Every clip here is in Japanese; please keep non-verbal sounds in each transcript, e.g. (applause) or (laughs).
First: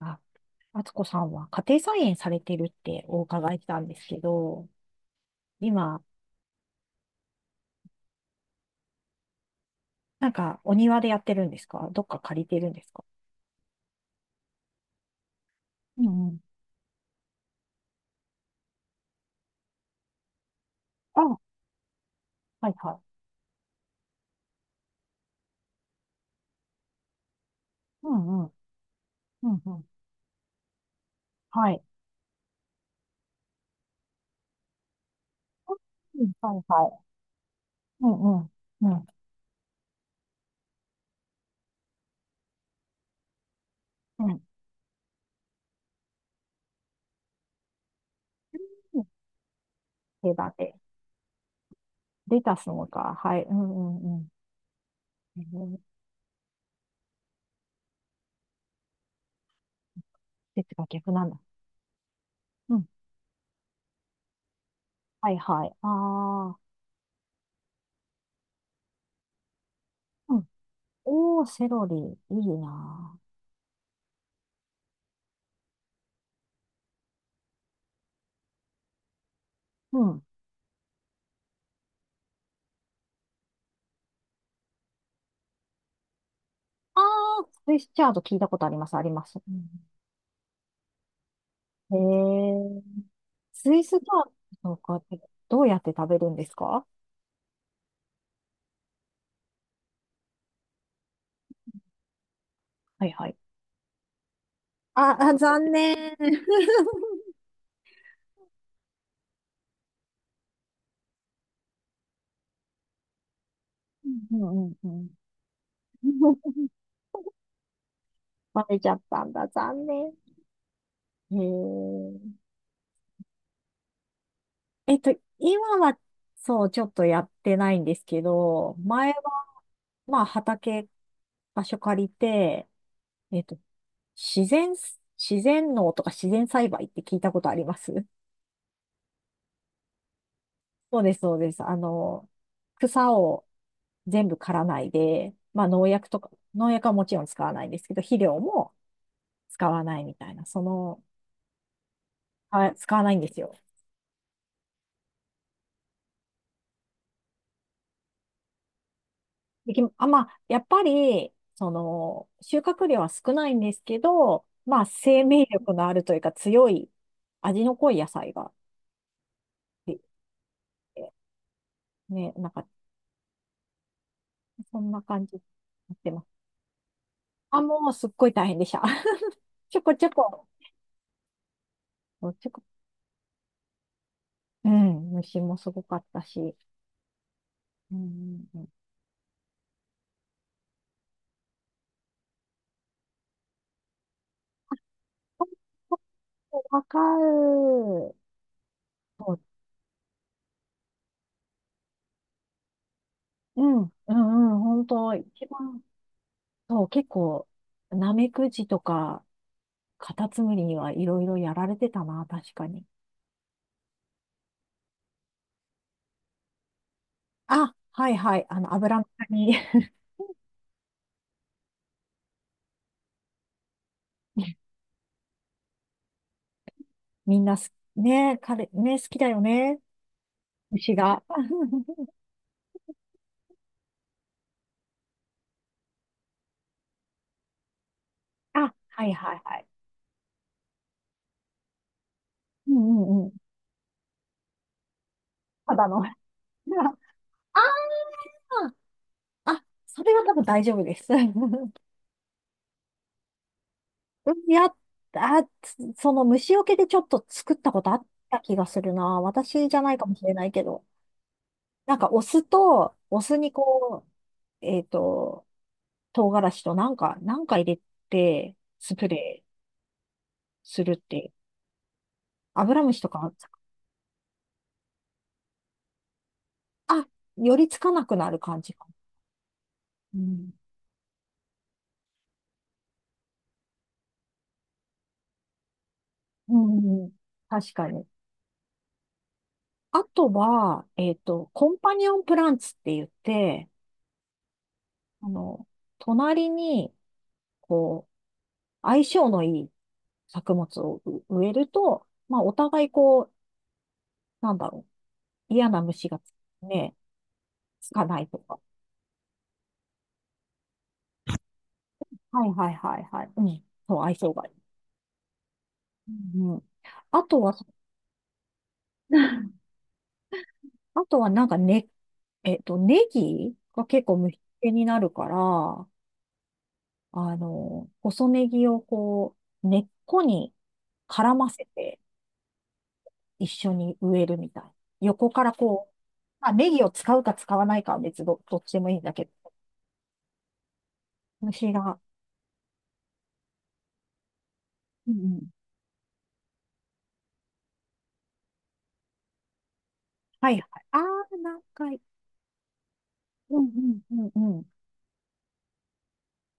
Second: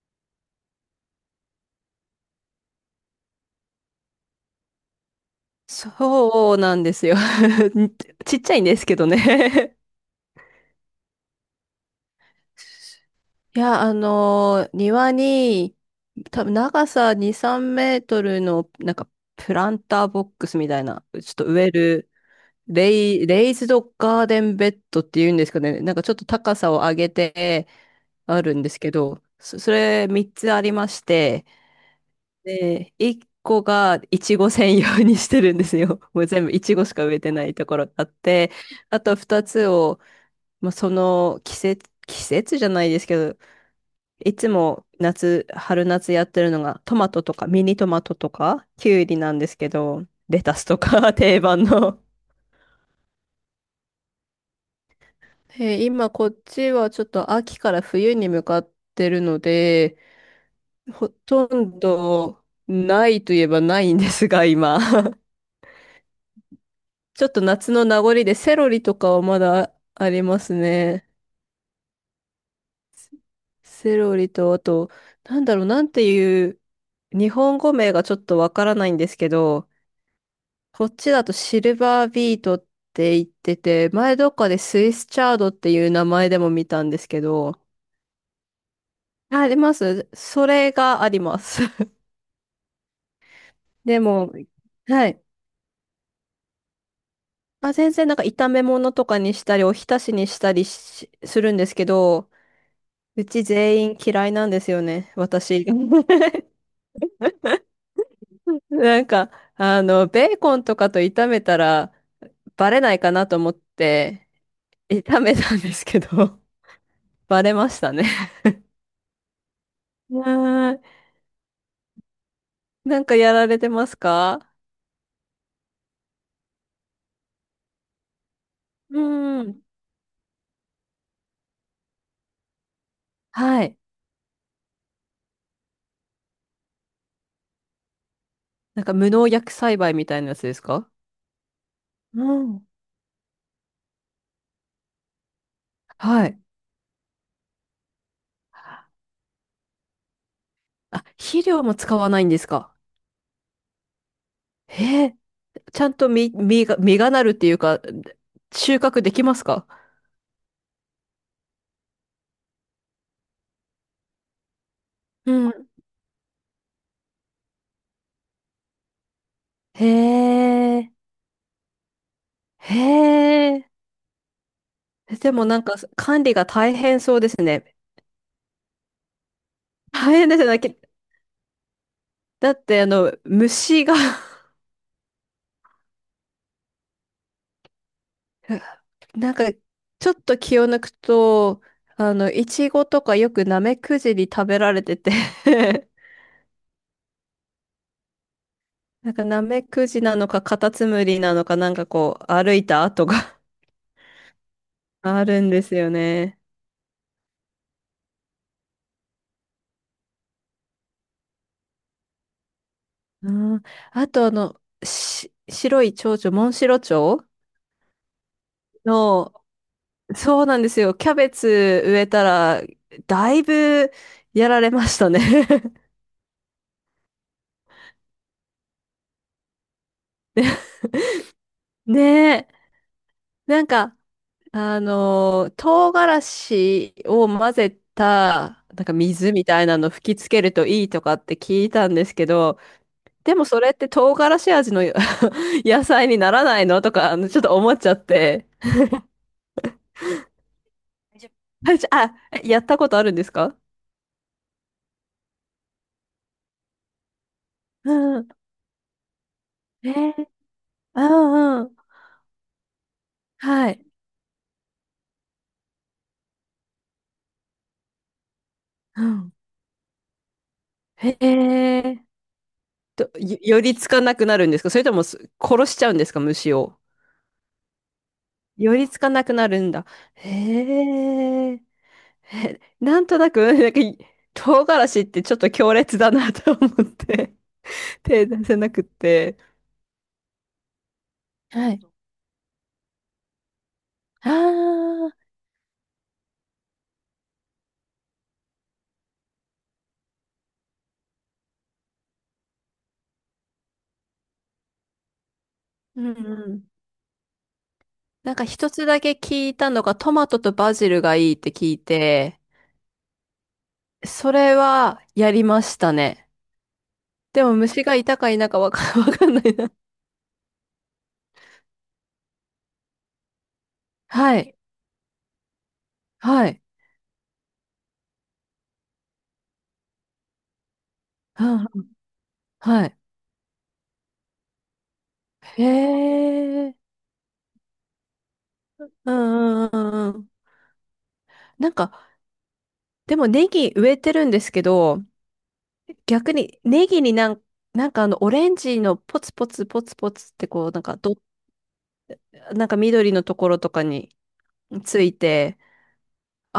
あ、敦子さんは家庭菜園されてるってお伺いしたんですけど、今、そうなんですよ。(laughs) ちっちゃいんですけどね。 なんかお庭でやってるんですか？どっか借りてるんですか？ (laughs) いや、庭に、うんうん。多分長さ2、3メートルの、なんか、プランターボックスみたいな、ちょっあ、と植える、はいはレい。レイズドガーデンベッドっていうんですかね、なんかちょっと高さを上げてうあんうん。るんですけど、うんそうん。れ3つありまして、はい。で、1個がいちご専用にしてるんですよ。(laughs) うもうん全部はいいちごはしかい。植えてないところがあうっんうて、ん。うあん。と2つを、まあ、その季節、季節じゃないですけど、ういん。つも春夏やってるのがトマトとかミニトマトとかキうュん、ウリなんですけど、手レだタスて。とか (laughs) 定番の。レタスもか。はい。うんうんうん。えー、今こっちはちょっと秋から冬に向かってるので、季節がほ逆なんだ。とんどうんないといえばないんですが、今。はいはい。ああ。ちょっと夏の名残でセロリとかはまだありうまん、すね。おー、セロリ。いいなセロリと、あと、なんだろう、なんていう、日本語名がちょっとわからないんですけど、ー。うん。こっちだとシルバービートって言ってて、前どっかでスイスチャードっていう名前でも見たんであ。あすけあ、ど、スイスチャード聞いたことあります、あります。ああうりん、ます。それがあります。へえ。スイ (laughs) スでパンも、とかっはてい。どうやって食べるんですか？あ、全然なんか炒め物とかにしたり、お浸しにしたりしするんですけど、はいうはい。ち全員嫌いなんですよね、あ、あ、私。残念。(laughs) (laughs) なんか、ベーコンとかと炒めたらバレないかなと思って、うんうんうんうん。 炒めたんですけど、(laughs) (laughs) バレましたね。バレちゃったんだ。残 (laughs) 念。はーい。なんかやられてますか？へえ。今は、そう、ちょっとやってないんですけど、前は、うん。まあ、畑、場所借りて、えっと、はい。自然、自然農とか自然栽培って聞いたことあります？なんか無農薬栽培みたいなやつですか？そうです、そうです。うん。草を全部刈らないで、まあ農薬とはか、い。農薬はもちろん使わないんですけど、肥料も使わないみたいな、あ、肥料も使わないんですあ、か？使わないんですよ。へえ、ちゃんと実がなるっていうか、収穫できますか？できあ、まあ、やっぱり、収穫量は少ないんですけど、まあ、生う命ん。力のあるというか強い味の濃い野菜がへできえ。て、ね、なんか、へえ。そんな感でじにもなんかなってま管理す。が大変そうですあ、ね。もうすっごい大変でした。(laughs) ちょこちょ大変ですこ、よね。ちょだこ、ってあの虫が。 うん、虫もすごかったし。うんうんうん。(laughs) なんかちょっと気を抜くと、イチゴとかよくナメクジに食べられてて。 (laughs) わかる。なんかそう、ナメクジなのかカタツムリなのかなんかこう歩いた跡が うん、うん、うん、本 (laughs) 当、ある一んです番、よね。そう、結構、ナメクジとか、カタツムリにはいろいろやられてたな、確かに。うん、あと白い蝶々、モンシロチョウあ、はいはい、油のの。中に。 そうなんですよ。キャベツ植えたら、だいぶやら (laughs) れましたね。 みんなす、ね、彼、ね、好きだよね、牛が。(laughs) ね (laughs) え。なんか、唐辛子を混ぜた、あ、なんかはい水はいみはたい。いなの吹きつけるといいとかって聞いたんですけど、うんうんうん。でもそれって唐辛子味の (laughs) た野だの。(laughs) 菜あにならないのとか、ちょっと思っあ、ちゃって。あ、それは多分大丈夫です。大丈 (laughs) 夫？あ、やったことあるんですか？うん、やっ、あ、つ、その虫除けでちょっと作ったことあっうん。た気がするな。私じゃえないかもしー、れないけど。うんうん。なんかお酢と、お酢にはい。こう、えっと、唐辛子となんか入れて、スうプん。レーするっへて、え。アブラムシとか、寄りつかなくなるんですか？それとも殺しちゃうんですか、虫を。あ、寄りつかなくなる感じ寄か。りつかなくなるんだ。へえ。なんとなく、なんか、唐辛子ってちょっと強烈だなうとん思うっん。うん、て、確か (laughs) に。手出せなくって。あとは、はコンい。パニオンプランツって言って、ああ、あの、隣に、こう、相性のいい作物を植えると、まあ、お互いこう、なんだろう、嫌なうん虫がうん。ね、つかないなんとかか。一つだけ聞いたのが、トマトとバジルがいいって聞いて、はいはいはいはい。うん。そう、相そ性がいれい。はやりましたね。うんうん。あとでもは、虫がいたかいなか(laughs) わかんない (laughs) な。あとはなんかね、ネギが結構は虫い。けになるから、はい。細ネギをこう、根っこに絡うませんてはい。一緒に植えるみたい。横からへこう、まあ、ネえ、ギを使うか使わないかは別ど、どっちでもいいんだうけど、んうんうんうん。な虫んか、が。でもネギ植えてるんですけど、うんうん。逆にネギになんかあのオレンジのポツポツポツポツってはいはい。こう、なんかああ、何回。なんか緑のところうんとかうにんうんうん。ついて、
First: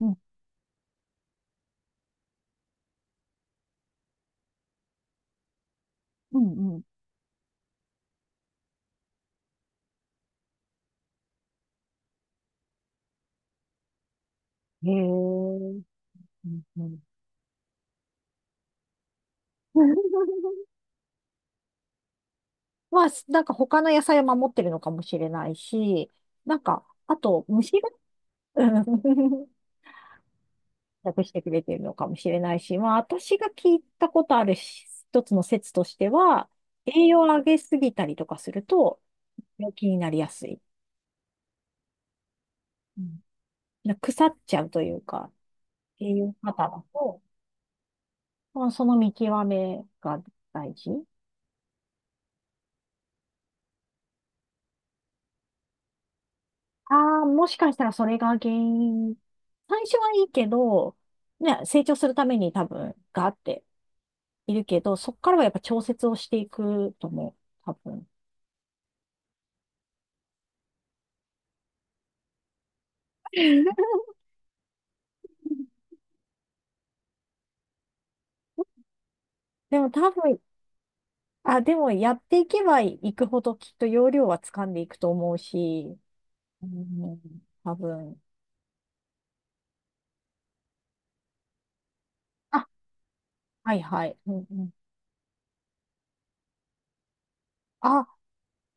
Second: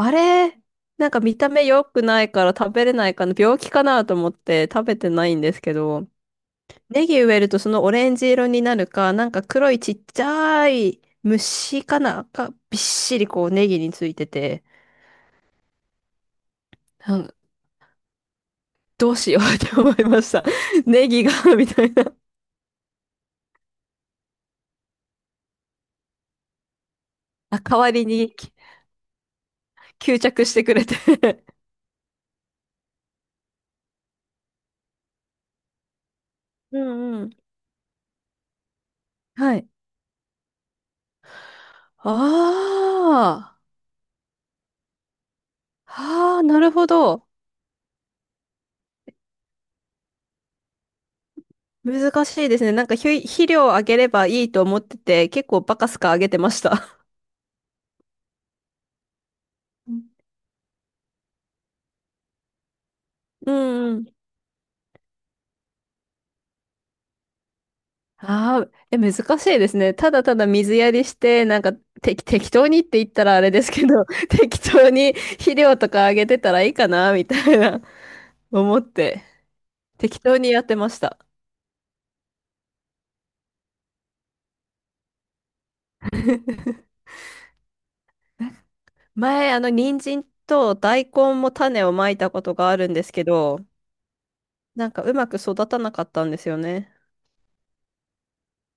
うんれ、なんか見た目良くないから食べれないかな、病気かなと思って食べてないんですけど、うんうん。ネギ植えるとそのオレンジ色になるか、なんか黒いちっちゃい虫かな、がびっしりこうネギについてて、へえ。うんうん。どうしようって思いました。(laughs) (laughs) ネギが (laughs) みたいな。まあ、なんか他の野菜を守ってるのかもしれないし、なんか、あと、あ、代虫が、わりにうん、吸着してくれて。 隠 (laughs) して (laughs) くれてるのかもしれないし、まあ、私が聞いたことあるし、一つの説としては、う栄養んをう上ん。げすぎたりとかすると、はい。病気になりやすい。うあん、腐っちゃうというか、あ、栄養はあ、過な多るだほと、ど。まあ、その見極めが大事。難しいですね。なんか肥肥料をあげればいいと思ってて、結構バカスカあげてました。ああ、もしかしたらそれが原因。最う初んはいいけど、ね、成長するために多分、ガーっうてんうん。いるけど、そこからはやっぱ調節をしていくと思う。多分。ああ、難しいですね。ただただ水やりして、なんか適当にって言ったらあれですけ (laughs) ど、(laughs) 適当に肥料とかあげてたらいいかな、みたいな思って、でも多適当分、にやってました。あ、でもやっていけばいくほどきっと要領は掴んでいくと思うし、うん、多分。前、人参と大根も種をまいたことあ、があるんですけど、はいはい。うんうん、なんかうまく育たなかったんですよね。あ、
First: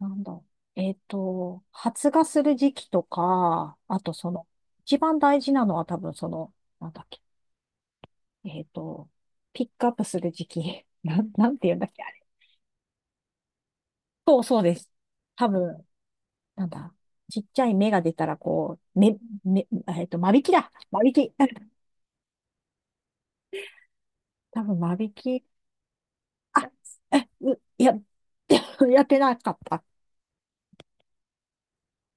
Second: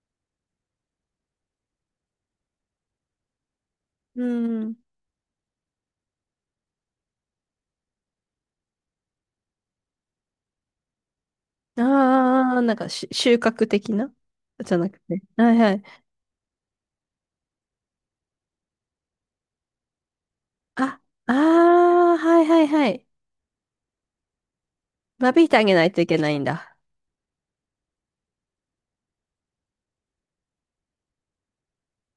なんだ。発芽する時期とか、あとうその、ん。一番大事なのは多分その、なんだっけ、えっと、ピックアップする時期。(laughs) なんて言うんだっけ、あれ。ああ、なんか収穫的な (laughs) そうそうじでゃなす。くて。多はいはい。分、なんだ。ちっちゃい芽が出たら、こう、め、め、えっと、間引きだ。あ、間引あき。(laughs) あ、はいはいはい。多分間引間き。引いてあげないといけないんあ、だ。え、う、や、(laughs) やってなかった。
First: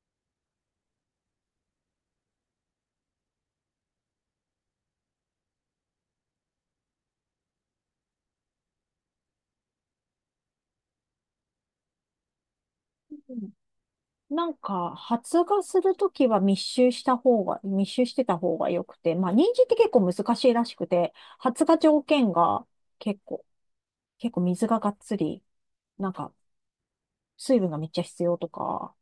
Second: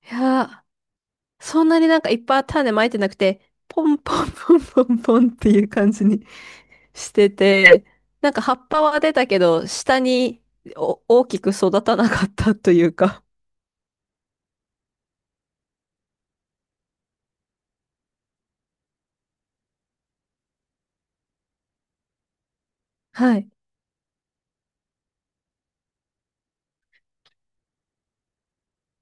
いやー、そんなになんかいっぱい種まいてなくて、ポンポンポンポンポンっていう感じにしてて、なんか葉っぱは出たけど、下に大きく育たなかったというか。なんか、発芽するときは密集した方が、密集してた方が良くて、まあ、人参って結構難しいらしくて、発芽条件が結は構、い。結構水ががっつり、なんか、水分がめっちゃ必要とか、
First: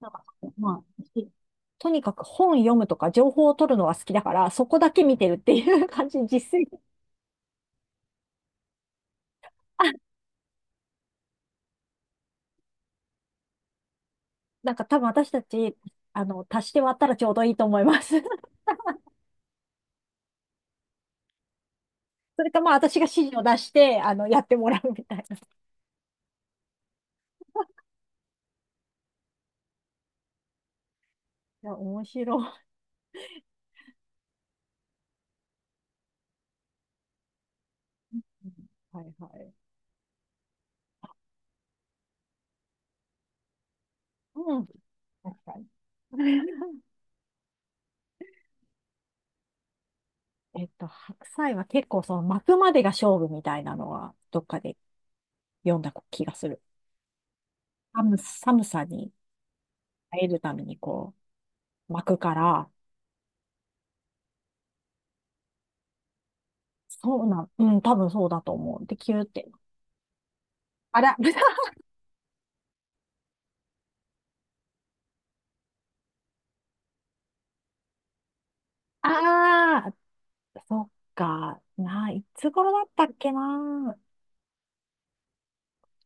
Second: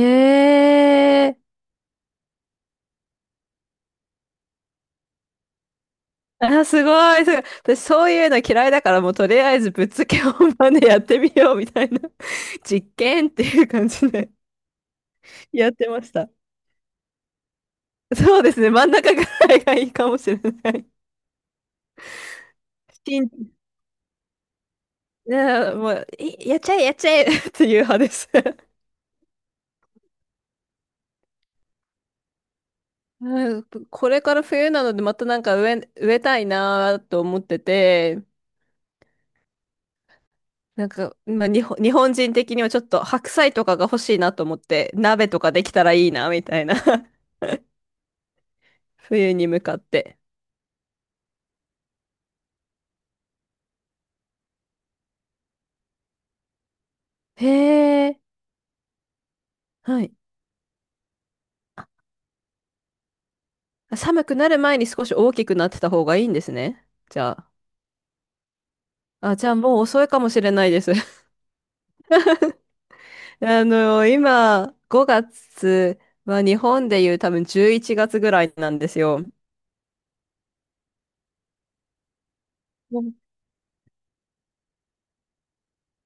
なんか、まあ、え。とにかく本読むとか情報を取るのが好きだから、そこだけ見てるっていう感じ、実あ、践。すご (laughs) い、すごい。私、そういうの嫌いだから、もうとりあえずぶっつけ本番でやってみようみたいな (laughs) 実験っていう感じで なんか多分私た (laughs) やっち、てました。足して割ったらちょうどいいと思います。そう (laughs) ですね、真ん中ぐらいがいいかもしれない。それかまあ私が指しん、示を出して、やってもらうみたいな。いね、もう、いやっちゃえ、やっちゃえ (laughs) っていう派です。(laughs) や、面白い。うん、これから冬なので、またなんか植えたいなと思ってて、はいはい。なんか、まあ、日本人的にはちょっと白菜とかが欲しいなと思うっん、て、鍋確とかかでに。きたらいいなみたいな。(laughs) 冬に向かって。白菜は結構その巻くまでが勝負みたいなのはどっかで読んだ気がする。へえ、寒さにはい。耐えるためにこう巻くから、寒くなる前に少し大きくなってた方がいいんですね。じそうゃなあ。ん、うん、多分そうだと思う。で、キューっあ、じて。ゃあもう遅いかもしれないです。あら、(laughs) 豚。 (laughs) 今、5月は日本でいう多分11月ぐらいなんですよ。ああ、そっか。ないつ頃だっうたっんけな。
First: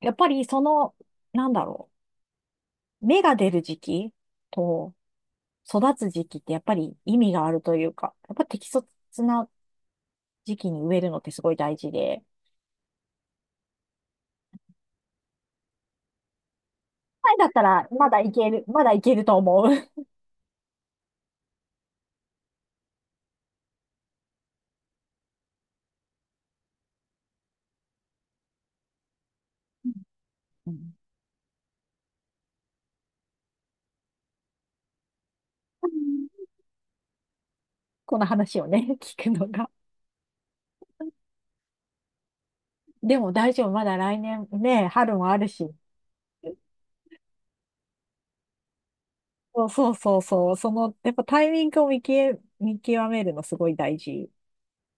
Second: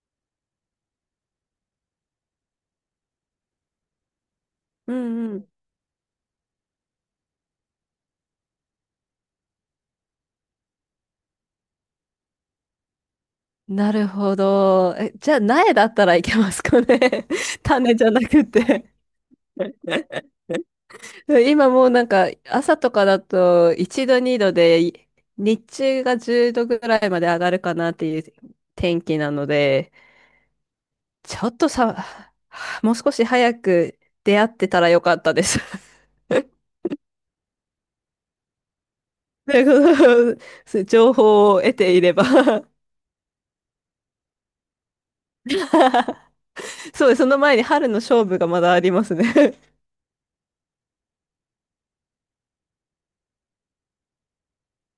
やっぱりその、なんだろう。芽が出る時期うとんうん。育つ時期ってやっぱり意味があるというか、やっぱ適切な時期に植えるのってすごい大事で、なるほど。じゃあ苗だったらいけますかね。前だった (laughs) ら種じまゃだないくける、まて、だいけると思う。今もうなんか朝とかだと1度2度で日中が10度ぐらいまで上がるかなっていう天気なので、 (laughs) うん、ちょっとさ、(sighs) もう少し早く出会ってたらよかったです。(laughs) この話をね、聞くのでが。この (laughs) 情報を得ていれば。 でも大丈夫、まだ来年ね、春もあるし。(laughs) そうです、その前に春の勝負がまだありますね。そうそうそうそう、その、やっぱタイミングを見極めるのすごい大事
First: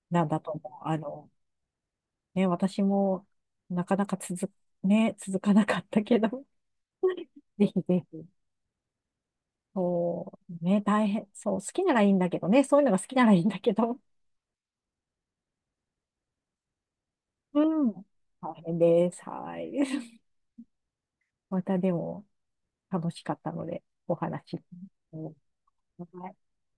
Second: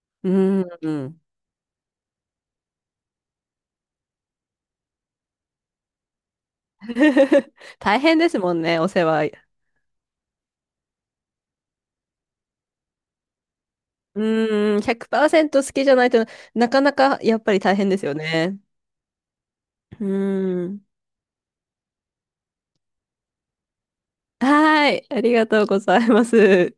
なんうだとん。思 (laughs) う。うん。ね、私もなかなか続かなかったけど、(laughs) ぜひ大ぜ変ひ。ですもんね、お世話。そう、ね、大変、そう、好きならいいんだけどね、そういうのが好きならいいんだけど、うん、100%好きじゃないとなかなかやっぱうり大変ですん。よ大ね。変です。はい。う (laughs) ん。またでも楽しかったので、お話。はーい。あうりんがとうございます。